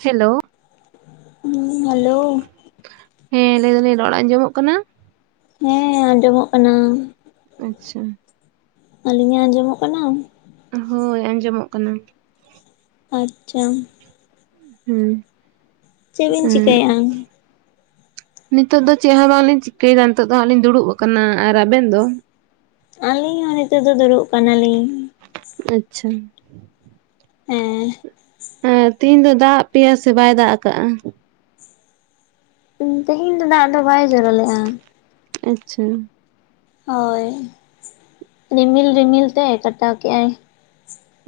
Hello? ᱩᱸ hello! ᱦᱮᱸ ᱞᱟᱹᱭ ᱮᱫᱟ ᱞᱤᱧ ᱨᱚᱲ ᱟᱸᱡᱚᱢᱚᱜ ᱠᱟᱱᱟ? ᱦᱮᱸ ᱟᱸᱡᱚᱢᱚᱜ ᱠᱟᱱᱟ᱾ ᱟᱪᱪᱷᱟ, ᱟᱹᱞᱤᱧᱟᱜ ᱟᱸᱡᱚᱢᱚᱜ ᱠᱟᱱᱟ? ᱦᱳᱭ ᱟᱸᱡᱚᱢᱚᱜ ᱠᱟᱱᱟ᱾ ᱟᱪᱪᱷᱟ, ᱦᱩᱸ ᱪᱮᱫ ᱤᱧ ᱩᱸᱜ ᱪᱤᱠᱟᱭᱟ? ᱱᱤᱛᱚᱜ ᱫᱚ ᱪᱮᱜ ᱦᱚᱸ ᱵᱟᱝ ᱞᱤᱧ ᱪᱤᱠᱟᱹᱭᱮᱫᱟ, ᱱᱤᱛᱚᱜ ᱫᱚ ᱦᱟᱸᱜ ᱞᱤᱧ ᱫᱩᱲᱩᱵ ᱟᱠᱟᱱᱟ ᱟᱨ ᱟᱵᱮᱱ ᱫᱚ? ᱟᱹᱞᱤᱧ ᱦᱚᱸ ᱱᱤᱛᱚᱜ ᱫᱚ ᱫᱩᱲᱩᱵ ᱟᱠᱟᱱᱟᱞᱤᱧ᱾ ᱟᱪᱪᱷᱟ, ᱦᱮᱸ, ᱮᱸ ᱛᱮᱦᱮᱧ ᱫᱚ ᱫᱟᱜ ᱟᱜ ᱯᱮᱭᱟ ᱥᱮ ᱵᱟᱭ ᱫᱟᱜ ᱟᱠᱟᱜᱼᱟ? ᱩᱸ ᱛᱮᱦᱮᱧ ᱫᱚ ᱫᱟᱜ ᱫᱚ ᱵᱟᱭ ᱡᱚᱨᱚ ᱞᱮᱜᱼᱟ ᱾ ᱟᱪᱪᱷᱟ ᱾ ᱦᱳᱭ! ᱨᱤᱢᱤᱞ ᱨᱤᱢᱤᱞ ᱛᱮ ᱠᱟᱴᱟᱣ ᱠᱮᱜᱼᱟᱭ ᱾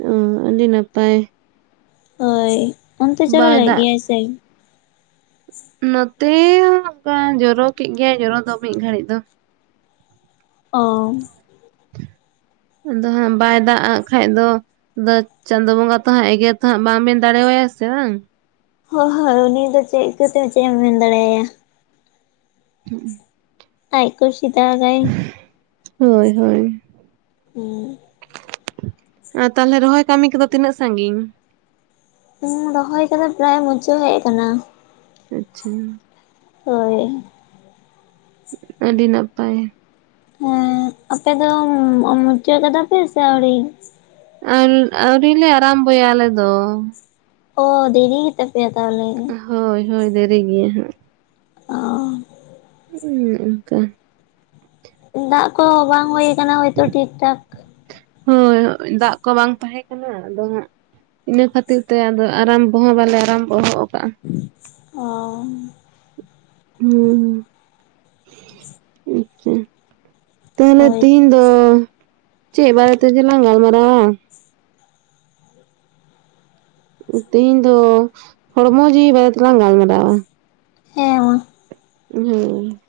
ᱩᱸ ᱟᱹᱰᱤ ᱱᱟᱯᱟᱭ ᱾ ᱦᱳᱭ, ᱚᱱᱛᱮ ᱪᱮᱨᱟ ᱵᱟᱭ ᱞᱟᱭᱮᱜ ᱫᱟᱜ ᱜᱮᱭᱟᱭ ᱥᱮ? ᱱᱚᱛᱮ ᱦᱚᱸ ᱚᱸᱠᱟ ᱡᱚᱨᱚ ᱠᱮᱫ ᱜᱮᱭᱟᱭ ᱡᱚᱨᱚ ᱫᱚ ᱢᱤᱫ ᱜᱷᱟᱹᱲᱤᱜ ᱫᱚ ᱾ ᱚᱦ, ᱫᱚ ᱦᱟᱸᱜ ᱵᱟᱭ ᱫᱟᱜ ᱟᱜ ᱠᱷᱟᱡ ᱫᱚ ᱵᱟᱹᱫᱽ ᱪᱟᱸᱫᱳ ᱵᱚᱸᱜᱟ ᱛᱚ ᱦᱟᱸᱜ ᱮᱜᱮᱨ ᱛᱚ ᱦᱟᱸᱜ ᱵᱟᱢ ᱢᱮᱱ ᱫᱟᱲᱮᱣᱟᱭᱟ ᱥᱮ ᱵᱟᱝ? ᱦᱳ ᱦᱳᱭ ᱩᱱᱤ ᱫᱚ ᱪᱮᱜ ᱤᱠᱟᱹᱛᱮ ᱪᱮᱫ ᱮᱢ ᱢᱮᱱ ᱫᱟᱲᱮ ᱟᱭᱟ ᱾ ᱦᱩᱸᱜ ᱩᱸ ᱾ ᱟᱡ ᱠᱩᱥᱤ ᱫᱟᱜᱽ ᱟᱭ ᱾ [unintelligible] ᱦᱳᱭ ᱦᱳᱭ ᱦᱩᱸ ᱾ ᱟ ᱛᱟᱦᱚᱞᱮ ᱨᱚᱦᱚᱭ ᱠᱟᱹᱢᱤ ᱠᱚᱫᱚ ᱛᱤᱱᱟᱹᱜ ᱥᱟᱺᱜᱤᱧ? ᱤᱧ ᱨᱚᱦᱚᱭ ᱠᱟᱫᱟᱜ ᱯᱟᱨᱟᱭ ᱢᱩᱪᱟᱹᱜ ᱦᱮᱜ ᱠᱟᱱᱟ ᱾ ᱟᱪᱪᱷᱟ ᱾ ᱦᱳᱭ ᱾ [unintelligible] ᱟᱹᱰᱤ ᱱᱟᱯᱟᱭ ᱾ ᱦᱮᱸ ᱟᱯᱮ ᱫᱚ ᱩᱸ ᱢᱩᱪᱟᱹᱫ ᱮᱫᱟ ᱯᱮ ᱥᱮ ᱟᱹᱣᱲᱤ? ᱟᱱ ᱟᱹᱣᱨᱤ ᱞᱮ ᱟᱨᱟᱢᱵᱷᱚᱼᱭᱟ ᱟᱞᱮ ᱫᱚ ᱾ ᱚ ᱫᱮᱨᱤ ᱜᱮ ᱛᱯᱮᱭᱟ ᱛᱟᱦᱚᱞᱮ ᱾ ᱦᱳᱭ ᱦᱳᱭ ᱫᱮᱨᱤ ᱜᱮᱭᱟ ᱦᱟᱸᱜ ᱾ ᱚᱻᱻᱻ ᱩᱸᱜ ᱚᱱᱠᱟ᱾ ᱫᱟᱜ ᱠᱚ ᱵᱟᱝ ᱦᱩᱭ ᱟᱠᱟᱱᱟ ᱦᱚᱳᱭᱛᱳ ᱴᱷᱤᱠ ᱴᱷᱟᱠ ᱾ ᱦᱳᱭ ᱳᱜ ᱫᱟᱜ ᱠᱚ ᱵᱟᱝ ᱛᱟᱦᱮᱸ ᱠᱟᱱᱟ ᱟᱫᱚ ᱦᱟᱸᱜ ᱾ ᱤᱱᱟᱹ ᱠᱷᱟᱹᱛᱤᱨ ᱛᱮ ᱟᱫᱚ ᱟᱨᱟᱢᱵᱦᱚᱸ ᱦᱚᱸ ᱵᱟᱞᱮ ᱟᱨᱟᱢᱵᱦᱚᱜ ᱟᱠᱟᱜᱼᱟ ᱾ ᱚ ᱾ ᱩᱸ ᱦᱩᱸ ᱟᱪᱪᱷᱟ ᱾ ᱛᱟᱦᱞᱮ ᱦᱳᱭ ᱛᱮᱦᱤᱧ ᱫᱚ ᱪᱮᱫ ᱵᱟᱨᱮ ᱛᱮᱪᱮ ᱞᱟᱝ ᱜᱟᱞᱢᱟᱨᱟᱣ-ᱟ ᱾ ᱛᱮᱦᱤᱧ ᱫᱚ ᱦᱚᱲᱢᱚ ᱡᱤᱣᱤ ᱵᱟᱨᱮ ᱛᱮᱞᱟᱝ ᱜᱟᱞᱢᱟᱨᱟᱣ-ᱟ ᱾ ᱦᱮᱸ ᱢᱟ ᱾ ᱩᱸᱦᱩ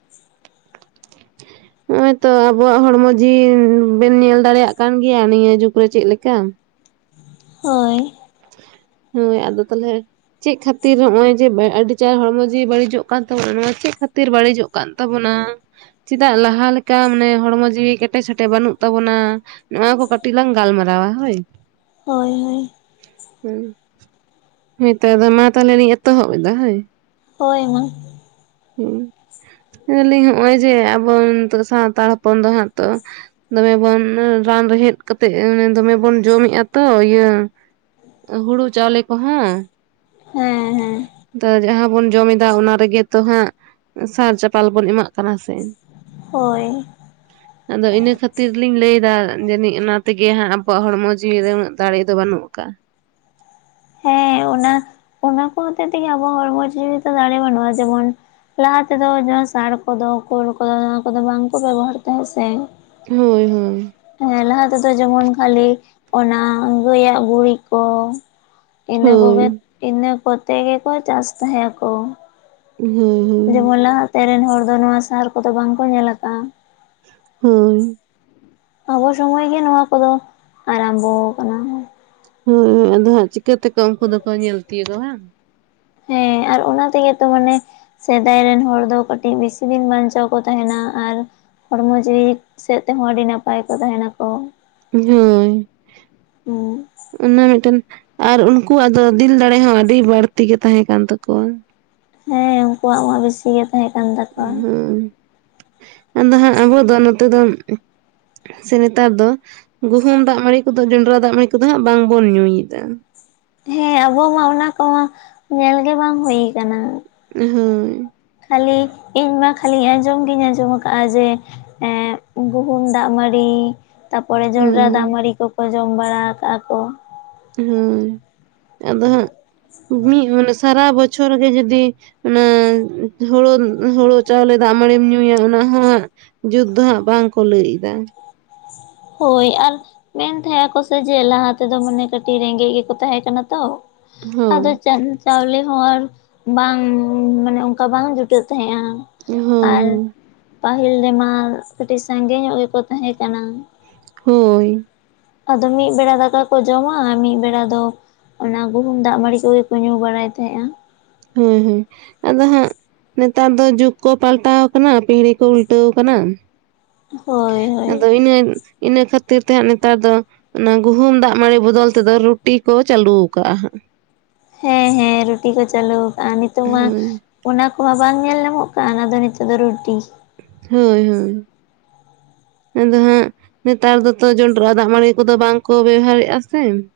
ᱱᱚᱜᱚᱭ ᱛᱚ ᱟᱵᱚᱣᱟᱜ ᱦᱚᱲᱢᱚ ᱡᱤᱣᱤ ᱵᱤᱱ ᱧᱮᱞ ᱫᱟᱲᱮᱭᱟᱜ ᱠᱟᱱ ᱜᱮᱭᱟ ᱱᱤᱭᱟᱹ ᱡᱩᱜᱽ ᱨᱮ ᱪᱮᱫᱞᱠᱟ ᱾ ᱦᱳᱭ ᱾ ᱦᱳᱭ ᱟᱫᱚ ᱛᱟᱦᱚᱞᱮ ᱾ ᱪᱮᱫ ᱠᱷᱟᱹᱛᱤᱨ ᱱᱚᱜᱚᱭ ᱡᱮ ᱟᱹᱰᱤ ᱪᱟᱨ ᱦᱚᱲᱢᱚ ᱡᱤ ᱵᱟᱹᱲᱤᱡᱚᱜ ᱠᱟᱱ ᱛᱟᱵᱚᱱᱟ ᱱᱚᱣᱟ ᱪᱮᱫ ᱠᱷᱟᱹᱛᱤᱨ ᱵᱟᱹᱲᱤᱡᱚᱜ ᱠᱟᱱᱟ? ᱠᱟᱱ ᱛᱟᱵᱚᱱᱟ ᱪᱮᱫᱟᱜ ᱞᱟᱦᱟ ᱞᱮᱠᱟ ᱢᱟᱱᱮ ᱦᱚᱲᱢᱚ ᱡᱤᱣᱤ ᱠᱮᱴᱮᱡ ᱥᱮᱴᱮᱡ ᱵᱟᱹᱱᱩᱜ ᱛᱟᱵᱚᱱᱟ ᱾ ᱱᱚᱣᱟ ᱠᱚ ᱠᱟᱹᱴᱤᱡ ᱞᱟᱝ ᱜᱟᱞᱢᱟᱨᱟᱣᱟ ᱦᱳᱭ? ᱦᱳᱭ ᱦᱳᱭ ᱾ ᱦᱩᱸ ᱦᱮᱛᱚ ᱟᱫᱚ ᱢᱟ ᱛᱟᱦᱚᱞᱮ ᱞᱤᱧ ᱮᱛᱚᱦᱚᱵ ᱮᱫᱟ ᱦᱳᱭ? ᱦᱳᱭ ᱢᱟ ᱾ ᱦᱩᱸ ᱾ ᱞᱟᱹᱭᱞᱤᱧ ᱱᱚᱜᱼᱚᱭ ᱡᱮ ᱟᱵᱚ ᱥᱟᱱᱛᱟᱲ ᱦᱚᱯᱚᱱ ᱫᱚ ᱦᱟᱸᱜ ᱛᱚ ᱾ ᱫᱚᱢᱮ ᱵᱚᱱ ᱨᱟᱱ ᱨᱮᱦᱮᱫ ᱠᱟᱛᱮᱜ ᱫᱚᱢᱮ ᱵᱚᱱ ᱡᱚᱢᱮᱫᱼᱟ ᱛᱚ ᱤᱭᱟᱹ ᱾ ᱦᱩᱲᱩ ᱪᱟᱣᱞᱮ ᱠᱚ ᱦᱚᱸ ᱦᱮᱸ ᱦᱮᱸ ᱛᱚ ᱡᱟᱦᱟᱸ ᱵᱚᱱ ᱡᱚᱢ ᱮᱫᱟ ᱚᱱᱟ ᱾ ᱨᱮᱜᱮ ᱛᱚ ᱦᱟᱸᱜ ᱥᱟᱨ ᱪᱟᱯᱟᱞ ᱵᱚᱱ ᱮᱢᱟᱜ ᱠᱟᱱᱟ ᱥᱮ ᱦᱳᱭ ᱟᱫᱚ ᱤᱱᱟᱹ ᱠᱷᱟᱹᱛᱤᱨ ᱞᱤᱧ ᱞᱟᱹᱭ ᱮᱫᱟ ᱡᱟᱹᱱᱤᱡ ᱚᱱᱟ ᱛᱮᱜᱮ ᱦᱟᱸᱜ ᱟᱵᱚᱣᱟᱜ ᱦᱚᱲᱢᱚ ᱡᱤᱣᱤ ᱨᱮ ᱩᱱᱟᱹᱜ ᱫᱟᱲᱮ ᱫᱚ ᱵᱟᱹᱱᱩᱜ ᱟᱠᱟᱜᱼᱟ ᱾ ᱦᱮᱸ ᱚᱱᱟ ᱚᱱᱟ ᱠᱚ ᱦᱚᱛᱮ ᱛᱮᱜᱮ ᱟᱵᱚ ᱦᱚᱲᱢᱚ ᱡᱤᱣᱤ ᱫᱟᱲᱮ ᱵᱟᱹᱱᱩᱜᱼᱟ ᱡᱮᱢᱚᱱ ᱞᱟᱦᱟ ᱛᱮᱫᱚ ᱡᱟᱦᱟᱸ ᱥᱟᱨ ᱠᱚᱫᱚ ᱠᱳᱞ ᱠᱚᱫᱚ ᱚᱱᱟ ᱠᱚᱫᱚ ᱵᱟᱝ ᱠᱚ ᱵᱮᱵᱚᱦᱟᱨ ᱛᱟᱦᱮᱸᱫ ᱥᱮ ᱦᱳᱭ ᱦᱳᱭ ᱦᱮᱸ ᱞᱟᱦᱟ ᱛᱮᱫᱚ ᱡᱮᱢᱚᱱ ᱠᱷᱟᱹᱞᱤ ᱚᱱᱟ ᱜᱟᱹᱭᱟᱜ ᱜᱩᱨᱤᱜ ᱠᱚ ᱤᱱᱟᱹ ᱦᱳᱭ ᱠᱚᱜᱮᱫ ᱤᱱᱟᱹ ᱠᱚᱛᱮ ᱜᱮᱠᱚ ᱪᱟᱥ ᱛᱟᱦᱮᱸ ᱟᱠᱚ ᱦᱩᱸ ᱦᱩᱸ ᱡᱮᱢᱚᱱ ᱞᱟᱦᱟᱛᱮ ᱨᱮᱱ ᱦᱚᱲ ᱫᱚ ᱱᱚᱣᱟ ᱥᱟᱦᱟᱨ ᱠᱚᱫᱚ ᱵᱟᱝ ᱠᱚ ᱧᱮᱞ ᱟᱠᱟᱟᱜᱼᱟ᱾ ᱦᱳᱭ ᱟᱵᱚ ᱥᱚᱢᱚᱭ ᱜᱮ ᱱᱚᱣᱟ ᱠᱚᱫᱚ ᱟᱨᱟᱢᱵᱚ ᱠᱟᱱᱟ ᱦᱳᱭ ᱦᱳᱭ ᱟᱫᱚ ᱦᱟᱸᱜ ᱪᱤᱠᱟᱹᱛᱮᱠᱚ ᱩᱱᱠᱩ ᱫᱚᱠᱚ ᱧᱮᱞ ᱛᱤᱭᱳᱜᱟ ᱵᱟᱝ ᱦᱮᱸ ᱟᱨ ᱚᱱᱟ ᱛᱮᱜᱮ ᱛᱚ ᱢᱟᱱᱮ ᱥᱮᱫᱟᱭ ᱨᱮᱱ ᱦᱚᱲ ᱫᱚ ᱠᱟᱹᱴᱤᱡ ᱵᱮᱥᱤ ᱫᱤᱱ ᱵᱟᱧᱪᱟᱣ ᱠᱚᱸ ᱛᱟᱦᱮᱱᱟ ᱟᱨ ᱦᱚᱲᱢᱚ ᱡᱤᱣᱤ ᱥᱮᱫ ᱛᱮᱦᱚᱸ ᱟᱹᱰᱤ ᱱᱟᱯᱟᱭ ᱠᱚ ᱛᱟᱦᱮᱱᱟᱠᱚᱸ ᱾ ᱦᱳᱭ ᱦᱩᱸ ᱚᱱᱟ ᱢᱮᱫᱴᱮᱱ ᱟᱨ ᱩᱱᱠᱩᱣᱟᱜ ᱫᱚ ᱫᱤᱞ ᱫᱟᱲᱮ ᱦᱚᱸ ᱟᱹᱰᱤ ᱵᱟᱹᱲᱛᱤ ᱜᱮ ᱛᱟᱦᱮᱸ ᱠᱟᱱ ᱛᱟᱠᱩᱣᱟ᱾ ᱦᱮᱸ ᱩᱱᱠᱩᱣᱟᱜ ᱢᱟ ᱵᱤᱥᱤ ᱜᱮ ᱛᱟᱦᱮᱸ ᱠᱟᱱ ᱛᱟᱠᱚᱣᱟ ᱦᱩᱸ ᱟᱫᱚ ᱦᱟᱸᱜ ᱟᱵᱚ ᱫᱚ ᱱᱚᱛᱮ ᱫᱚ ᱥᱮ ᱱᱮᱛᱟᱨ ᱫᱚ ᱜᱩᱦᱩᱢ ᱫᱟᱜ ᱢᱟᱹᱲᱤ ᱠᱚᱫᱚ ᱡᱚᱱᱰᱨᱟ ᱫᱟᱜ ᱢᱟᱹᱲᱤ ᱠᱚᱫᱚ ᱦᱟᱸᱜ ᱵᱟᱝᱵᱚᱱ ᱧᱩᱭᱮᱫᱟ᱾ ᱦᱮᱸ ᱟᱵᱚ ᱢᱟ ᱚᱱᱟ ᱠᱚᱢᱟ ᱧᱮᱞᱜᱮ ᱵᱟᱝ ᱦᱩᱭ ᱠᱟᱱᱟ, ᱦᱳᱭ ᱠᱷᱟᱹᱞᱤ ᱤᱧᱢᱟ ᱠᱷᱟᱹᱞᱤ ᱟᱸᱡᱚᱢ ᱜᱤᱧ ᱟᱸᱡᱚᱢ ᱠᱟᱜᱼᱟ ᱡᱮ ᱮ ᱜᱩᱦᱩᱢ ᱫᱟᱜ ᱢᱟᱹᱲᱤ ᱛᱟᱯᱚᱨᱮ ᱡᱚᱱᱰᱨᱟ ᱫᱟᱜ ᱦᱳᱭ ᱢᱟᱹᱲᱤ ᱠᱚᱠᱚ ᱡᱚᱢ ᱵᱟᱲᱟ ᱟᱠᱟᱜ ᱟᱠᱚ ᱦᱩᱸ ᱟᱫᱚ ᱦᱟᱸᱜ ᱢᱤᱫ ᱢᱟᱱᱮ ᱥᱟᱨᱟ ᱵᱚᱪᱷᱚᱨ ᱜᱮ ᱡᱩᱫᱤ ᱚᱱᱟ ᱦᱳᱲᱳ ᱦᱳᱲᱳ ᱪᱟᱣᱞᱮ ᱫᱟᱜ ᱢᱟᱹᱲᱤᱢ ᱧᱩᱭᱟ ᱚᱱᱟ ᱦᱚᱸ ᱡᱩᱫ ᱫᱚᱦᱟᱸᱜ ᱵᱟᱝ ᱠᱚᱸ ᱞᱟᱹᱭ ᱫᱟ᱾ ᱦᱳᱭ ᱟᱨ ᱢᱮᱱ ᱛᱟᱦᱮᱸ ᱟᱠᱚ ᱥᱮ ᱡᱮ ᱞᱟᱦᱟ ᱛᱮᱫᱚ ᱢᱟᱱᱮ ᱠᱟᱹᱴᱤᱡ ᱨᱮᱸᱜᱮᱡ ᱜᱮᱠᱚ ᱛᱟᱦᱮᱸ ᱠᱟᱱᱟ ᱛᱚ ᱦᱳᱭ ᱟᱫᱚ ᱪᱟᱸᱫ ᱪᱟᱣᱞᱮ ᱦᱚᱸ ᱟᱨ ᱵᱟᱝ ᱢᱟᱱᱮ ᱚᱱᱠᱟ ᱵᱟᱝ ᱡᱩᱴᱟᱹᱜ ᱛᱟᱦᱮᱸᱜᱼᱟ ᱾ ᱦᱳᱭ ᱦᱳᱭ ᱯᱟᱹᱦᱤᱞ ᱨᱮᱢᱟ ᱠᱟᱹᱴᱤᱡ ᱥᱟᱸᱜᱮ ᱧᱚᱜ ᱜᱮᱠᱚ ᱛᱟᱦᱮᱸ ᱠᱟᱱᱟ, ᱦᱳᱭ ᱟᱫᱚ ᱢᱤᱫ ᱵᱮᱲᱟ ᱫᱟᱠᱟ ᱠᱚᱸ ᱡᱚᱢᱟ ᱟᱨ ᱢᱤᱫ ᱵᱮᱲᱟ ᱫᱚ ᱚᱱᱟ ᱜᱩᱦᱩᱢ ᱫᱟᱜ ᱢᱟᱹᱲᱤ ᱠᱚᱜᱮ ᱠᱚ ᱧᱩ ᱵᱟᱲᱟᱭ ᱛᱟᱦᱮᱸᱜᱼᱟ ᱾ ᱦᱩᱸ ᱦᱩᱸ ᱟᱫᱚ ᱦᱟᱸᱜ ᱱᱮᱛᱟᱨ ᱫᱚ ᱡᱩᱜ ᱠᱚ ᱯᱟᱞᱴᱟᱣ ᱠᱟᱱᱟ ᱯᱤᱦᱲᱤ ᱠᱚ ᱩᱞᱴᱟᱹᱣ ᱠᱟᱱᱟ ᱾ ᱦᱳᱭ ᱦᱳᱭ ᱟᱫᱚ ᱤᱱᱟᱹ ᱤᱱᱟᱹᱠᱷᱟᱹᱛᱤᱨ ᱛᱮᱦᱟᱸᱜ ᱱᱮᱛᱟᱨ ᱫᱚ ᱚᱱᱟ ᱜᱩᱦᱩᱢ ᱫᱟᱜ ᱢᱟᱹᱲᱤ ᱵᱚᱫᱚᱞ ᱛᱮᱫᱚ ᱨᱩᱴᱤ ᱠᱚᱸ ᱪᱟᱹᱞᱩᱣ ᱠᱟᱼᱦᱟᱸᱜ ᱾ ᱦᱮᱸ ᱦᱮᱸ ᱨᱩᱴᱤ ᱠᱚᱸ ᱪᱟᱹᱞᱩᱠᱟᱜ ᱱᱤᱛᱚᱜ ᱢᱟ ᱦᱳᱭ ᱚᱱᱟ ᱠᱚᱢᱟ ᱵᱟᱝ ᱧᱮᱞ ᱧᱟᱢᱚᱜ ᱠᱟᱱ ᱟᱫᱚ ᱱᱤᱛᱚᱜ ᱫᱚ ᱨᱩᱴᱤ ᱾ ᱦᱳᱭ ᱦᱳᱭ ᱟᱫᱚ ᱦᱟᱸᱜ ᱱᱮᱛᱟᱨ ᱫᱚᱛᱚ ᱡᱚᱱᱰᱨᱟ ᱫᱟᱜ ᱢᱟᱹᱲᱤ ᱠᱚᱫᱚᱸ ᱵᱟᱝᱠᱚ ᱵᱮᱣᱦᱟᱨᱮᱫᱼᱟ ᱥᱮ ᱾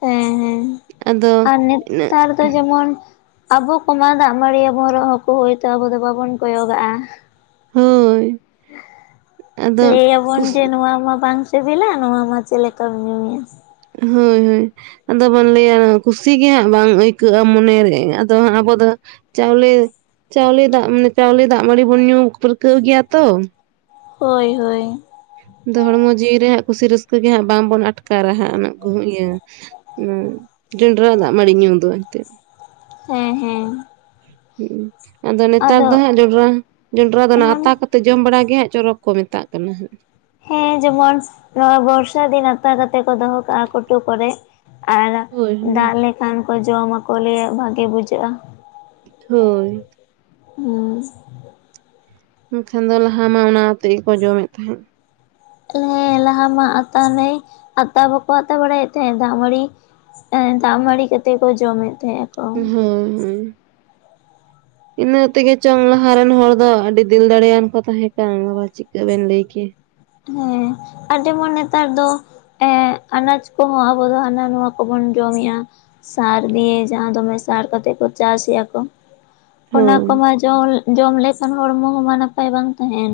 ᱦᱮᱸ ᱦᱮᱸ ᱟᱨ ᱤᱱᱟᱹᱜ ᱱᱮᱛᱟᱨ ᱫᱚ ᱡᱮᱢᱚᱱ ᱟᱵᱚ ᱠᱚᱢᱟ ᱫᱟᱜ ᱢᱟᱹᱲᱤ ᱟᱵᱚᱱ ᱨᱮᱦᱚ ᱠᱚᱸ ᱦᱳᱭᱛᱚ ᱟᱵᱚ ᱫᱚᱸ ᱵᱟᱵᱚᱱ ᱠᱚᱭᱚᱜᱟᱼᱟ ᱾ ᱦᱳᱭ ᱟᱫᱚ ᱞᱟᱹᱭᱟᱵᱚᱱ ᱠᱩᱥ ᱡᱮ ᱱᱚᱣᱟ ᱢᱟ ᱵᱟᱝ ᱥᱤᱵᱤᱞᱟ ᱱᱚᱣᱟ ᱢᱟ ᱪᱮᱫᱞᱮᱠᱟᱢ ᱧᱩᱭᱟ ᱾ ᱦᱳᱭ ᱦᱳᱭ ᱟᱫᱚ ᱵᱚᱱ ᱞᱟᱹᱭᱟ ᱠᱩᱥᱤᱜᱮ ᱦᱟᱸᱜ ᱵᱟᱝ ᱟᱹᱭᱠᱟᱹᱜᱼᱟ ᱢᱚᱱᱮᱨᱮ ᱟᱫᱚᱦᱟᱜ ᱟᱵᱚ ᱫᱚ ᱪᱟᱣᱞᱮ ᱪᱟᱣᱞᱮ ᱫᱟᱜ ᱢᱟᱱᱮ ᱪᱟᱣᱞᱮ ᱫᱟᱜ ᱢᱟᱹᱲᱤ ᱵᱚᱱ ᱧᱩ ᱯᱟᱹᱨᱠᱟᱹᱣ ᱜᱮᱭᱟ ᱛᱳ, ᱦᱳᱭ ᱦᱳᱭ ᱟᱫᱚ ᱦᱚᱲᱢᱚ ᱡᱤᱣᱤ ᱨᱮ ᱦᱟᱸᱜ ᱠᱩᱥᱤ ᱨᱟᱹᱥᱠᱟᱹ ᱜᱮ ᱦᱟᱸᱜ ᱵᱟᱝᱵᱚᱱ ᱟᱴᱠᱟᱨᱟ ᱦᱟᱸᱜ ᱩᱱᱟᱹᱜ ᱜᱩᱦᱩᱢ ᱤᱭᱟᱹ ᱦᱩ ᱡᱚᱱᱰᱨᱟ ᱫᱟᱜ ᱢᱟᱹᱬᱤ ᱧᱩ ᱫᱚ ᱮᱱᱛᱮᱜ, ᱦᱮᱸ ᱦᱮᱸ᱾ ᱦᱩᱸ ᱟᱫᱚ ᱱᱮᱛᱟᱨ ᱫᱚ ᱦᱟᱸᱜ ᱡᱚᱸᱰᱨᱟ ᱡᱚᱸᱰᱨᱟ ᱫᱚ ᱱᱟᱸᱜ ᱦᱮᱸ ᱟᱛᱟ ᱠᱟ ᱛᱚ ᱡᱚᱢ ᱵᱟᱲᱟ ᱜᱮ ᱦᱟᱸᱜ ᱪᱚᱨᱚᱠ ᱠᱚ ᱢᱮᱛᱟᱜ ᱠᱟᱱᱟ ᱦᱟᱸᱜ᱾ ᱦᱮᱸ ᱡᱮᱢᱚᱱ ᱱᱚᱣᱟ ᱵᱚᱨᱥᱟ ᱫᱤᱱ ᱟᱛᱟ ᱠᱟᱛᱮᱜ ᱠᱚ ᱫᱚᱦᱚ ᱠᱟᱜᱼᱟ ᱠᱩᱴᱩ ᱠᱚᱨᱮᱫ᱾ ᱟᱨ ᱦᱳᱭ ᱦᱳᱭ ᱫᱟᱜ ᱞᱮᱠᱷᱟᱱ ᱠᱚ ᱡᱚᱢ ᱟᱠᱚ ᱞᱟᱹᱭᱟ ᱵᱷᱟᱜᱮ ᱵᱩᱡᱷᱟᱹᱜᱼᱟ᱾ ᱦᱳᱭ᱾ ᱦᱮᱸ᱾ ᱮᱱᱠᱷᱟᱱ ᱫᱚ ᱞᱟᱦᱟ ᱢᱟ ᱚᱱᱟᱣ ᱟᱛᱮ ᱜᱮᱠᱚ ᱡᱚᱢᱮᱫ ᱛᱟᱦᱮᱸᱫ᱾ ᱦᱮᱸ ᱞᱟᱦᱟ ᱢᱟ ᱟᱛᱟ ᱱᱟᱹᱭ, ᱟᱛᱟ ᱵᱟᱠᱚ ᱟᱛᱟ ᱵᱟᱲᱟᱭᱮᱫ ᱛᱟᱦᱮᱸᱫ, ᱫᱟᱜ ᱢᱟᱹᱲᱤ ᱮ ᱫᱟᱜ ᱢᱟᱹᱲᱤ ᱠᱟᱛᱮᱜ ᱠᱚ ᱡᱚᱢᱮᱫ ᱛᱟᱦᱮᱸᱫ ᱦᱩᱸᱻ ᱾ [inaudible] ᱤᱱᱟᱹ ᱛᱮᱜᱮ ᱪᱚᱝ ᱞᱟᱦᱟ ᱨᱮᱱ ᱦᱚᱲ ᱫᱚ ᱟᱹᱰᱤ ᱫᱤᱞ ᱫᱟᱲᱮᱭᱟᱱ ᱠᱚ ᱛᱟᱦᱮᱸ ᱠᱟᱱ, ᱵᱟᱵᱟ ᱪᱤᱠᱟᱹ ᱵᱮᱱ ᱞᱟᱹᱭ ᱠᱮᱭᱟ? ᱦᱮᱸ ᱟᱨ ᱡᱮᱢᱚᱱ ᱱᱮᱛᱟᱨ ᱫᱚ ᱮ ᱟᱱᱟᱡᱽ ᱠᱚᱦᱚᱸ ᱟᱵᱚ ᱫᱚ ᱦᱟᱱᱟ ᱱᱚᱣᱟ ᱠᱚ ᱵᱚᱱ ᱡᱚᱢᱮᱜᱼᱟ᱾ ᱥᱟᱨ ᱫᱤᱭᱮ ᱡᱟᱦᱟᱸ ᱫᱚ ᱢᱮᱥᱟ ᱠᱟᱛᱮᱜ ᱠᱚ ᱪᱟᱥ ᱮᱼᱟᱠᱚ᱾ ᱚᱱᱟ ᱦᱳᱭ ᱠᱚᱢᱟ ᱡᱚᱢ, ᱡᱚᱢ ᱞᱮᱠᱷᱟᱱ ᱦᱚᱲᱢᱚ ᱦᱚᱸᱢᱟ ᱱᱟᱯᱟᱭ ᱵᱟᱝ ᱛᱟᱦᱮᱱ᱾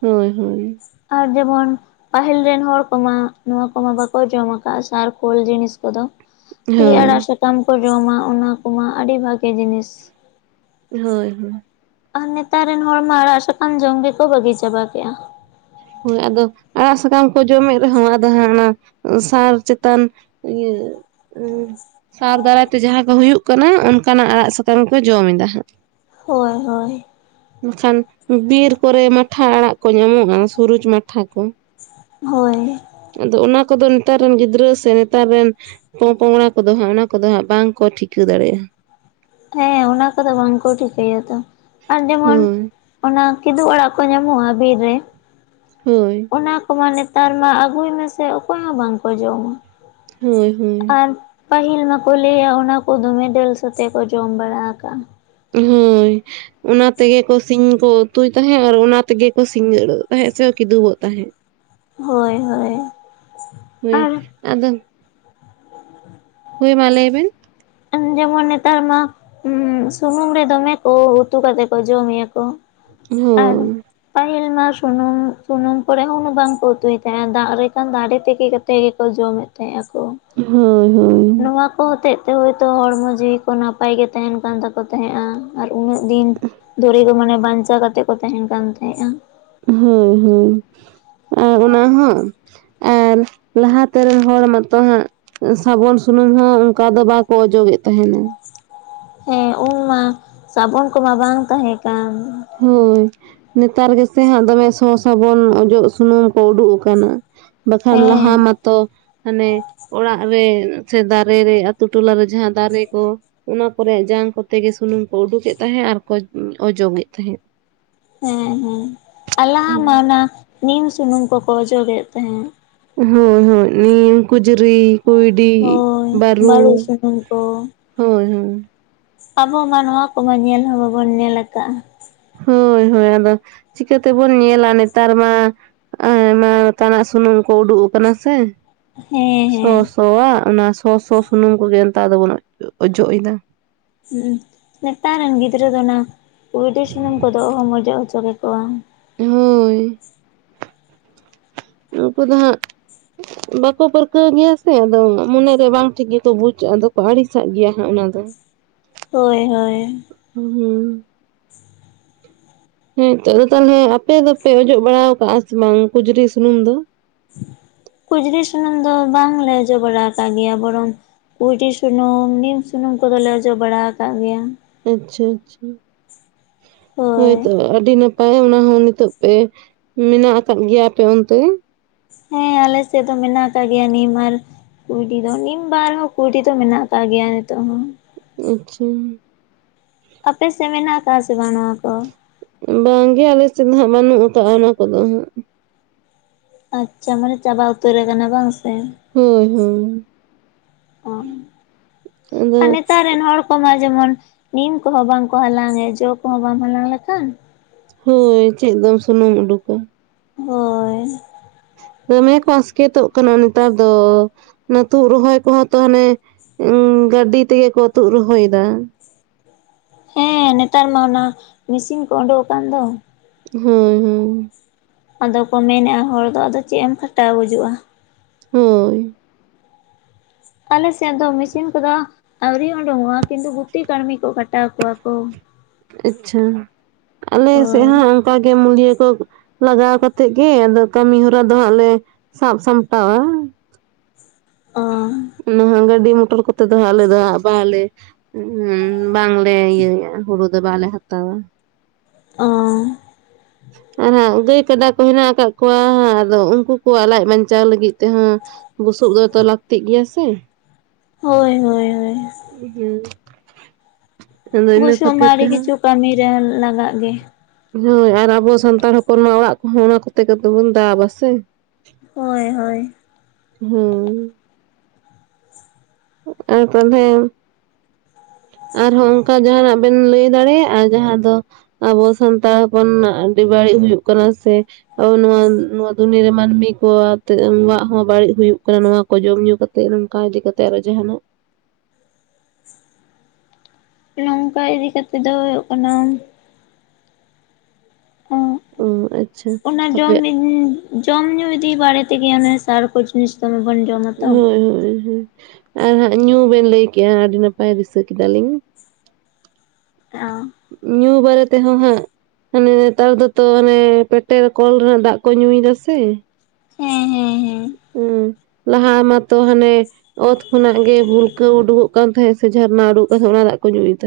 ᱦᱳᱭ ᱦᱳᱭ᱾ ᱟᱨ ᱡᱮᱢᱚᱱ ᱯᱟᱹᱦᱤᱞ ᱨᱮᱱ ᱦᱚᱲ ᱠᱚᱢᱟ ᱱᱚᱣᱟ ᱠᱚᱢᱟ ᱵᱟᱠᱚ ᱡᱚᱢ ᱟᱠᱟᱜ-ᱟ ᱥᱟᱨ ᱠᱳᱞ ᱡᱤᱱᱤᱥ ᱠᱚᱫᱚ᱾ ᱠᱷᱟᱹᱞᱤ ᱦᱳᱭ ᱟᱲᱟᱜ ᱥᱟᱠᱟᱢ ᱠᱚ ᱡᱚᱢᱟ ᱚᱱᱟ ᱠᱚᱢᱟ ᱟᱹᱰᱤ ᱵᱷᱟᱜᱮ ᱡᱤᱱᱤᱥ᱾ ᱦᱳᱭ ᱦᱳᱭ᱾ ᱟᱨ ᱱᱮᱛᱟᱨ ᱨᱮᱱ ᱦᱚᱲᱢᱟ ᱟᱲᱟᱜ ᱥᱟᱠᱟᱢ ᱡᱚᱢ ᱜᱮᱠᱚ ᱵᱟᱹᱜᱤ ᱪᱟᱵᱟ ᱠᱮᱜᱼᱟ᱾ ᱦᱳᱭ ᱟᱫᱚ, ᱟᱲᱟᱜ ᱥᱟᱠᱟᱢ ᱠᱚ ᱡᱚᱢᱮᱜ ᱨᱮᱦᱚᱸ ᱟᱫᱚ ᱦᱟᱸᱜ ᱚᱱᱟ ᱥᱟᱨ ᱪᱮᱛᱟᱱ ᱤᱭᱟᱹ ᱩᱸ ᱥᱟᱨ ᱫᱟᱨᱟᱭ ᱛᱮ ᱡᱟᱦᱟᱸ ᱠᱚ ᱦᱩᱭᱩᱜ ᱠᱟᱱᱟ, ᱚᱱᱠᱟᱱᱟᱜ ᱟᱲᱟᱜ ᱥᱟᱠᱟᱢ ᱜᱮ ᱠᱚ ᱡᱚᱢ ᱮᱫᱟ ᱦᱟᱸᱜ ᱦᱳᱭ ᱦᱳᱭ᱾ ᱮᱱᱠᱷᱟᱱ ᱵᱤᱨ ᱠᱚᱨᱮ ᱢᱟᱴᱷᱟ ᱟᱲᱟᱜ ᱠᱚ ᱧᱟᱢᱚᱜᱼᱟ, ᱥᱩᱨᱡᱽ ᱢᱟᱴᱷᱟ ᱠᱚ᱾ ᱦᱳᱭ᱾ ᱟᱫᱚ ᱚᱱᱟ ᱠᱚᱫᱚ ᱱᱮᱛᱟᱨ ᱨᱮᱱ ᱜᱤᱫᱽᱨᱟᱹ ᱥᱮ ᱱᱮᱛᱟᱨ ᱨᱮᱱ ᱯᱚ ᱯᱚᱝᱲᱟ ᱠᱚᱫᱚ ᱦᱟᱸᱜ ᱚᱱᱟ ᱠᱚᱫᱚ ᱦᱟᱸᱜ ᱵᱟᱝ ᱠᱚ ᱴᱷᱤᱠᱟᱹ ᱫᱟᱲᱮᱭᱟᱜᱼᱟ᱾ ᱦᱮᱸ ᱚᱱᱟ ᱠᱚᱫᱚ ᱵᱟᱝᱠᱚ ᱴᱷᱤᱠᱟᱹᱭᱟᱛᱚ, ᱟᱨ ᱡᱮᱢᱚᱱ ᱦᱳᱭ ᱚᱱᱟ ᱠᱤᱫᱩᱜ ᱟᱲᱟᱜ ᱠᱚ ᱧᱟᱢᱚᱜᱼᱟ ᱵᱤᱨ ᱨᱮ, ᱦᱳᱭ᱾ ᱚᱱᱟ ᱠᱚᱢᱟ ᱱᱮᱛᱟᱨ ᱢᱟ ᱟᱹᱜᱩᱭ ᱢᱮᱥᱮ ᱚᱠᱚᱭ ᱦᱚᱸ ᱵᱟᱝᱠᱚ ᱡᱚᱢᱟ᱾ ᱦᱳᱭ ᱦᱳᱭ ᱟᱨ ᱯᱟᱹᱦᱤᱞ ᱢᱟᱠᱚ ᱞᱟᱹᱭᱟ ᱚᱱᱟ ᱠᱚ ᱫᱚᱢᱮ ᱫᱟᱹᱞ ᱥᱟᱛᱮ ᱠᱚ ᱡᱚᱢ ᱵᱟᱲᱟ ᱟᱠᱟᱜᱼᱟ᱾ ᱦᱳᱭ [inaudible] ᱚᱱᱟ ᱛᱮᱜᱮ ᱠᱚ ᱥᱤᱧ ᱠᱚ ᱩᱛᱩᱭ ᱛᱟᱦᱮᱸᱜ ᱟᱨ ᱚᱱᱟ ᱛᱮᱜᱮ ᱠᱚ ᱥᱤᱸᱜᱟᱹᱲᱚᱜ ᱛᱟᱦᱮᱸᱜ ᱥᱮᱠᱚ ᱠᱤᱫᱩᱵᱚᱜ ᱛᱟᱦᱮᱸᱫ᱾ ᱦᱳᱭ ᱦᱳᱭ᱾ ᱦᱳᱭ ᱟᱨ ᱟᱫᱚ ᱦᱳᱭ ᱢᱟ ᱞᱟᱹᱭ ᱵᱮᱱ? ᱮᱱ ᱡᱮᱢᱚᱱ ᱱᱮᱛᱟᱨ ᱢᱟ ᱥᱩᱱᱩᱢ ᱨᱮ ᱫᱚᱢᱮ ᱠᱚ ᱩᱛᱩ ᱠᱟᱛᱮ ᱠᱚ ᱡᱚᱢᱮᱜ ᱟᱠᱚ᱾ ᱟᱨ, ᱦᱳᱭ ᱯᱟᱹᱦᱤᱞ ᱢᱟ ᱥᱩᱱᱩᱢ ᱥᱩᱱᱩᱢ ᱠᱚᱨᱮ ᱦᱚᱸ ᱩᱱᱟᱹᱜ ᱵᱟᱝᱠᱚ ᱩᱛᱩᱭᱮ ᱛᱟᱦᱮᱸᱱ, ᱫᱟᱜ ᱨᱮ ᱠᱷᱟᱱ ᱫᱟᱜ ᱨᱮ ᱛᱤᱠᱤ ᱠᱟᱛᱮᱜ ᱛᱮᱜᱮᱠᱚ ᱡᱚᱢᱮᱫ ᱛᱟᱦᱮᱸᱜ ᱟᱠᱚ᱾ ᱦᱳᱭ ᱦᱳᱭ᱾ ᱱᱚᱣᱟ ᱠᱚ ᱦᱚᱛᱮᱫ ᱛᱮ ᱦᱳᱭ ᱛᱚ ᱦᱚᱲᱢᱚ ᱡᱤᱣᱤ ᱠᱚ ᱱᱟᱯᱟᱭ ᱜᱮ ᱛᱟᱦᱮᱱ ᱠᱟᱱ ᱛᱟᱠᱚ ᱛᱟᱦᱮᱸᱟ, ᱟᱨ ᱩᱱᱟᱹᱜ ᱫᱤᱱ ᱫᱷᱚᱨᱮ ᱫᱚ ᱢᱟᱱᱮ ᱵᱟᱧᱪᱟᱣ ᱠᱟᱛᱮᱜ ᱠᱚ ᱛᱟᱦᱮᱸᱱ ᱠᱟᱱ ᱛᱟᱦᱮᱸᱜᱼᱟ ᱾ ᱦᱩᱸ ᱦᱩᱸ ᱟᱨ ᱚᱱᱟ ᱦᱚᱸ ᱟᱨ ᱞᱟᱦᱟᱛᱮᱱ ᱨᱮᱱ ᱦᱚᱲ ᱢᱟᱛᱚ ᱦᱟᱸᱜ ᱥᱟᱵᱚᱱ ᱥᱩᱱᱩᱢ ᱦᱚᱸ ᱚᱱᱠᱟ ᱫᱚ ᱵᱟᱠᱚ ᱚᱡᱚᱜᱮᱫ ᱛᱟᱦᱮᱸᱱᱟ ᱦᱮᱸ ᱩᱱᱢᱟ ᱥᱟᱵᱚᱱ ᱠᱚᱢᱟ ᱵᱟᱝ ᱛᱟᱦᱮᱸ ᱠᱟᱱ᱾ ᱦᱚᱭ ᱱᱮᱛᱟᱨ ᱜᱮᱥᱮ ᱦᱟᱸᱜ ᱫᱚᱢᱮ ᱥᱚ ᱥᱟᱵᱚᱱ ᱚᱡᱚᱜ ᱥᱩᱱᱩᱢ ᱠᱚ ᱩᱰᱩᱠ ᱟᱠᱟᱱᱟ ᱵᱟᱠᱷᱟᱱ ᱦᱮᱸ ᱞᱟᱦᱟ ᱢᱟᱛᱚ ᱦᱟᱱᱮ ᱚᱲᱟᱜ ᱨᱮ ᱥᱮ ᱫᱟᱨᱮ ᱨᱮ ᱟᱹᱛᱩ ᱴᱚᱞᱟ ᱨᱮ ᱡᱟᱦᱟᱸ ᱫᱟᱨᱮ ᱠᱚ ᱚᱱᱟ ᱠᱚᱨᱮ ᱡᱟᱝ ᱠᱚᱛᱮ ᱜᱮ ᱥᱩᱱᱩᱢ ᱠᱚ ᱩᱰᱩᱠᱮᱫ ᱛᱟᱦᱮᱸᱜ ᱟᱨᱠᱚ ᱚᱡᱚᱜᱮᱫ ᱛᱟᱦᱮᱸᱫ ᱾ ᱦᱮᱸ ᱦᱮᱸ ᱟᱨ ᱞᱟᱦᱟ ᱢᱟ ᱚᱱᱟ ᱱᱤᱢ ᱥᱩᱱᱩᱢ ᱠᱚᱠᱚ ᱚᱡᱚᱜᱮᱫ ᱛᱟᱦᱮᱸᱫ ᱾ ᱦᱩᱸ ᱦᱩᱸ ᱱᱤᱢ ᱠᱩᱡᱽᱨᱤ, ᱠᱩᱭᱰᱤ, ᱦᱳᱭ ᱵᱟᱹᱨᱩ ᱥᱩᱱᱩᱢ ᱠᱚ ᱦᱳᱭ ᱦᱳᱭ ᱾ ᱟᱵᱚ ᱢᱟ ᱱᱚᱣᱟ ᱠᱚᱢᱟ ᱧᱮᱞ ᱦᱚᱸ ᱵᱟᱵᱚᱱ ᱧᱮᱞ ᱟᱠᱟᱜᱼᱟ ᱾ ᱦᱚᱭ ᱦᱚᱭ ᱟᱫᱚ ᱪᱤᱠᱟᱹ ᱛᱮᱵᱚᱱ ᱧᱮᱞᱟ ᱱᱮᱛᱟᱨ ᱢᱟ ᱟᱭᱢᱟ ᱛᱟᱱᱟᱜ ᱥᱩᱱᱩᱢ ᱠᱚ ᱩᱰᱩᱠ ᱟᱠᱟᱱᱟ ᱥᱮ ᱦᱮᱸ ᱥᱚ ᱦᱮᱸ ᱥᱚᱣᱟᱜ ᱚᱱᱟ ᱥᱚ ᱥᱚ ᱥᱩᱱᱩᱢ ᱠᱚᱜᱮ ᱱᱮᱛᱟᱨ ᱫᱚᱵᱚᱱ ᱚᱡᱚᱜ ᱮᱫᱟ ᱾ ᱦᱩᱸ ᱩ ᱱᱮᱛᱟᱨ ᱨᱮᱱ ᱜᱤᱫᱽᱨᱟᱹ ᱫᱚ ᱚᱱᱟ ᱠᱩᱭᱰᱤ ᱥᱩᱱᱩᱢ ᱠᱚᱫᱚ ᱚᱦᱚᱢ ᱚᱡᱚᱜ ᱦᱚᱪᱚ ᱠᱮᱠᱚᱣᱟ ᱾ ᱦᱳᱭᱻ ᱱᱩᱠᱩ ᱫᱚ ᱦᱟᱸᱜ ᱵᱟᱠᱚ ᱯᱟᱹᱨᱠᱟᱹᱣ ᱜᱮᱭᱟ ᱥᱮ ᱟᱫᱚ ᱢᱚᱱᱮ ᱨᱮ ᱵᱟᱝ ᱴᱷᱤᱠ ᱜᱮᱠᱚ ᱵᱩᱡ ᱟᱫᱚ ᱠᱚ ᱟᱹᱲᱤᱥᱟᱜ ᱜᱮᱭᱟ ᱦᱟᱸᱜ ᱚᱱᱟ ᱫᱚ ᱾ ᱦᱳᱭ ᱦᱳᱭ ᱾ ᱦᱩᱸ ᱻ ᱦᱮᱸᱛᱚ ᱟᱫᱚ ᱛᱟᱦᱟᱞᱮ ᱟᱯᱮ ᱫᱚᱯᱮ ᱚᱡᱚᱜ ᱵᱟᱲᱟ ᱟᱠᱟᱜᱼᱟ ᱥᱮ ᱵᱟᱝ ᱠᱩᱡᱽᱨᱤ ᱥᱩᱱᱩᱢ ᱫᱚ? ᱠᱩᱡᱽᱨᱤ ᱥᱩᱱᱩᱢ ᱫᱚ ᱵᱟᱝ ᱞᱮ ᱚᱡᱚᱜ ᱵᱟᱲᱟ ᱟᱠᱟᱜ ᱜᱮᱭᱟ ᱵᱚᱨᱚᱝ ᱠᱩᱭᱰᱤ ᱥᱩᱱᱩᱢ ᱱᱤᱢ ᱥᱩᱱᱩᱢ ᱠᱚᱫᱚ ᱞᱮ ᱚᱡᱚᱜ ᱵᱟᱲᱟ ᱟᱠᱟᱜ ᱜᱮᱭᱟ ᱾ ᱟᱪᱪᱷᱟ ᱟᱪᱪᱷᱟ ᱦᱚᱭ ᱦᱳᱭ ᱛᱚᱵᱮ ᱟᱹᱰᱤ ᱱᱟᱯ ᱯᱟᱭ ᱚᱱᱟ ᱦᱚᱸ ᱱᱤᱛᱚᱜ ᱯᱮ ᱢᱮᱱᱟᱜ ᱟᱠᱟᱫ ᱜᱮᱭᱟ ᱟᱯᱮ ᱚᱱᱛᱮ ᱾ ᱦᱮᱸ ᱟᱞᱮ ᱥᱮᱫ ᱫᱚ ᱢᱮᱱᱟᱜ ᱟᱠᱟᱜ ᱜᱮᱭᱟ ᱱᱤᱢ ᱟᱨ ᱠᱩᱭᱰᱤ ᱫᱚ ᱱᱤᱢ ᱵᱟᱝ ᱨᱮᱦᱚᱸ ᱠᱩᱭᱰᱤ ᱫᱚ ᱢᱮᱱᱟᱜ ᱟᱠᱟᱜ ᱜᱮᱭᱟ ᱱᱤᱛᱚᱜ ᱦᱚᱸ ᱾ ᱟᱪᱪᱷᱟ ᱾ ᱟᱯᱮᱥᱮᱫ ᱢᱮᱱᱟᱜ ᱟᱠᱟᱜᱼᱟ ᱥᱮ ᱵᱟᱝ ᱱᱚᱣᱟ ᱠᱚ? ᱵᱟᱝ ᱜᱮ ᱟᱞᱮ ᱥᱮᱫ ᱫᱚ ᱦᱟᱸᱜ ᱵᱟᱹᱱᱩᱜ ᱟᱠᱟᱜᱼᱟ ᱚᱱᱟ ᱠᱚᱫᱚ ᱦᱟᱸᱜ ᱾ ᱟᱪᱪᱷᱟ ᱢᱟᱱᱮ ᱪᱟᱵᱟ ᱩᱛᱟᱹᱨ ᱟᱠᱟᱱᱟ ᱵᱟᱝ ᱥᱮ? ᱦᱚᱭ ᱦᱚᱭ ᱚ ᱟᱫᱚ ᱚᱱᱟ ᱡᱮᱢᱚᱱ ᱱᱤᱢ ᱠᱚᱦᱚᱸ ᱵᱟᱝ ᱠᱚ ᱦᱟᱞᱟᱝ ᱮᱫ ᱡᱚᱸ ᱠᱚᱦᱚᱸ ᱵᱟᱢ ᱦᱟᱞᱟᱝ ᱞᱮᱠᱷᱟᱱ ᱦᱚᱭ ᱪᱮᱫ ᱫᱚᱢ ᱥᱩᱱᱩᱢ ᱩᱰᱩᱠᱟ ᱾ ᱦᱚᱭ ᱾ ᱫᱚᱢᱮ ᱠᱚ ᱟᱥᱠᱮᱛᱚᱜ ᱠᱟᱱᱟ ᱱᱮᱛᱟᱨ ᱫᱚ ᱚᱱᱟ ᱛᱩᱫ ᱨᱚᱦᱚᱭ ᱠᱚᱦᱚᱸ ᱛᱚ ᱦᱟᱱᱮ ᱩᱸᱻ ᱜᱟᱹᱰᱤ ᱛᱮᱜᱮ ᱠᱚ ᱛᱩᱜ ᱨᱚᱦᱚᱭ ᱫᱟ ᱾ ᱦᱮᱸ ᱱᱮᱛᱟᱨ ᱢᱟ ᱚᱱᱟ ᱢᱤᱥᱤᱱ ᱠᱚ ᱚᱰᱚᱠ ᱟᱠᱟᱱ ᱫᱚ ᱾ ᱦᱩᱸ ᱦᱩᱸ ᱾ ᱟᱫᱚ ᱠᱚ ᱢᱮᱱᱮᱜᱼᱟ ᱦᱚᱲ ᱫᱚ ᱟᱫᱚ ᱪᱮᱫ ᱮᱢ ᱠᱷᱟᱴᱟᱣ ᱜᱩᱡᱩᱜᱼᱟ ᱾ ᱦᱚᱭ ᱾ ᱟᱞᱮᱥᱮᱫ ᱫᱚ ᱢᱤᱥᱤᱱ ᱠᱚᱫᱚ ᱟᱹᱣᱨᱤ ᱚᱸᱰᱚᱠᱚᱜᱼᱟ ᱠᱤᱱᱛᱩ ᱜᱩᱛᱤ ᱠᱟᱹᱲᱢᱤ ᱠᱚ ᱠᱷᱟᱴᱟᱣ ᱠᱚᱣᱟ ᱠᱚ ᱾ ᱟᱪᱪᱷᱟ ᱟᱞᱮ ᱥᱮᱫ ᱦᱳᱭ ᱦᱚᱸ ᱚᱱᱠᱟ ᱜᱮ ᱢᱩᱞᱭᱟᱹ ᱠᱚ ᱞᱟᱜᱟᱣ ᱠᱟᱛᱮᱫ ᱜᱮ ᱟᱫᱚ ᱠᱟᱹᱢᱤ ᱦᱚᱨᱟ ᱫᱚ ᱦᱟᱸᱜ ᱞᱮ ᱥᱟᱵ ᱥᱟᱢᱴᱟᱣᱟ ᱾ ᱚᱻ ᱚᱱᱟ ᱦᱟᱸᱜ ᱜᱟᱹᱰᱤ ᱢᱚᱴᱚᱨ ᱠᱚᱛᱮ ᱫᱚ ᱟᱞᱮ ᱫᱚ ᱦᱟᱸᱜ ᱵᱟᱞᱮ ᱦᱚᱸ ᱵᱟᱝ ᱞᱮ ᱤᱭᱟᱹᱭᱟ ᱦᱩᱲᱩ ᱫᱚ ᱵᱟᱞᱮ ᱦᱟᱛᱟᱣᱟ ᱚᱸᱻ ᱟᱨ ᱦᱟᱸᱜ ᱜᱟᱹᱭ ᱠᱟᱰᱟ ᱠᱚ ᱦᱮᱱᱟᱜ ᱟᱠᱟᱫ ᱠᱚᱣᱟ ᱟᱫᱚ ᱩᱱᱠᱩ ᱠᱚᱣᱟᱜ ᱞᱟᱡ ᱵᱟᱧᱪᱟᱣ ᱞᱟᱹᱜᱤᱫ ᱛᱮ ᱦᱚᱸ ᱵᱩᱥᱩᱵ ᱫᱚᱛᱚ ᱞᱟᱹᱠᱛᱤᱜ ᱜᱮᱭᱟ ᱥᱮ ᱦᱳᱭ ᱦᱳᱭ ᱦᱳᱭᱼᱼ ᱦᱮᱸ ᱟᱫᱚ ᱤᱱᱟᱹ ᱵᱩᱥᱩᱵ ᱢᱟ ᱠᱷᱟᱹᱛᱤᱨ ᱛᱮ ᱟᱹᱰᱤ ᱦᱚᱸ ᱠᱤᱪᱷᱩ ᱠᱟᱹᱢᱤ ᱨᱮ ᱞᱟᱜᱟᱜ ᱜᱮᱼᱼ ᱦᱳᱭ ᱟᱨ ᱟᱵᱚ ᱥᱟᱱᱛᱟᱲ ᱦᱚᱯᱚᱱ ᱢᱟ ᱚᱲᱟᱜ ᱠᱚ ᱦᱚᱸ ᱚᱱᱟ ᱠᱚᱛᱮ ᱵᱚᱱ ᱫᱟᱵᱟ ᱥᱮᱼᱼ ᱦᱳᱭ ᱦᱳᱭ ᱦᱚᱸ ᱟᱨ ᱛᱟᱦᱚᱞᱮᱼᱼ ᱟᱨᱦᱚᱸ ᱚᱱᱠᱟ ᱡᱟᱦᱟᱱᱟᱜ ᱵᱮᱱ ᱞᱟᱹᱭ ᱫᱟᱲᱮᱭᱟᱜᱼᱟ ᱡᱟᱦᱟᱸ ᱫᱚ ᱟᱵᱚ ᱥᱟᱱᱛᱟᱲ ᱦᱚᱯᱚᱱᱟᱜ ᱟᱹᱰᱤ ᱵᱟᱹᱲᱤᱡ ᱦᱩᱭᱩᱜ ᱠᱟᱱᱟ ᱥᱮ ᱟᱵᱚ ᱱᱚᱣᱟ ᱱᱚᱣᱟ ᱫᱩᱱᱤᱭᱟᱹ ᱨᱮ ᱢᱟᱹᱱᱢᱤ ᱠᱚ ᱟᱛᱮ ᱦᱚᱸ ᱵᱟᱹᱲᱤᱡ ᱦᱩᱭᱩᱜ ᱠᱟᱱᱟ ᱱᱚᱣᱟ ᱠᱚ ᱡᱚᱢ ᱧᱩ ᱠᱟᱛᱮ ᱥᱮ ᱱᱚᱝᱠᱟ ᱤᱫᱤ ᱠᱟᱛᱮ ᱟᱨᱦᱚᱸ ᱡᱟᱦᱟᱱᱟᱜᱼᱼ ᱱᱚᱝᱠᱟ ᱤᱫᱤ ᱠᱟᱛᱮᱫ ᱫᱚ ᱦᱩᱭᱩᱜ ᱠᱟᱱᱟ ᱦᱩᱸ ᱟᱪᱪᱷᱟ ᱚᱱᱟ ᱡᱚᱢ ᱟᱯᱮᱭᱟᱜ [unintelligible] ᱡᱚᱢ ᱧᱩ ᱤᱫᱤ ᱵᱟᱨᱮ ᱛᱮᱜᱮ ᱚᱱᱮ ᱥᱟᱨ ᱠᱚ ᱱᱤᱥᱛᱚᱢ ᱵᱚᱱ ᱡᱚᱢᱟ ᱛᱚᱼᱼ ᱦᱚᱭ ᱦᱚᱭ ᱟᱨ ᱦᱟᱸᱜ ᱧᱩ ᱵᱮᱱ ᱞᱟᱹᱭ ᱠᱮᱜᱼᱟ ᱟᱹᱰᱤ ᱱᱟᱯᱟᱭ ᱫᱤᱥᱟᱹ ᱠᱮᱫᱟᱞᱤᱧ ᱚᱸ ᱧᱩ ᱵᱟᱨᱮ ᱛᱮᱦᱚᱸ ᱦᱟᱸᱜ ᱦᱟᱱᱮ ᱱᱮᱛᱟᱨ ᱫᱚ ᱛᱚ ᱚᱱᱮ ᱯᱮᱴᱮᱨ ᱠᱚᱞ ᱨᱮᱱᱟᱜ ᱫᱟᱜ ᱠᱚ ᱧᱩᱭ ᱫᱟ ᱥᱮ ᱦᱮᱸ ᱦᱮᱸ ᱦᱮᱸ ᱚᱸ ᱞᱟᱦᱟ ᱢᱟᱛᱚ ᱦᱟᱱᱮ ᱚᱛ ᱠᱷᱚᱱᱟᱜ ᱜᱮ ᱵᱷᱩᱞᱠᱟᱹᱣ ᱩᱰᱩᱠᱚᱜ ᱠᱟᱱ ᱛᱟᱦᱮᱸᱜ ᱥᱮ ᱡᱷᱟᱨᱱᱟᱜ ᱩᱰᱩᱠ ᱠᱟᱱ ᱛᱟᱦᱮᱸᱜ ᱚᱱᱟ ᱫᱟᱜ ᱠᱚ ᱧᱩ ᱮᱫᱟ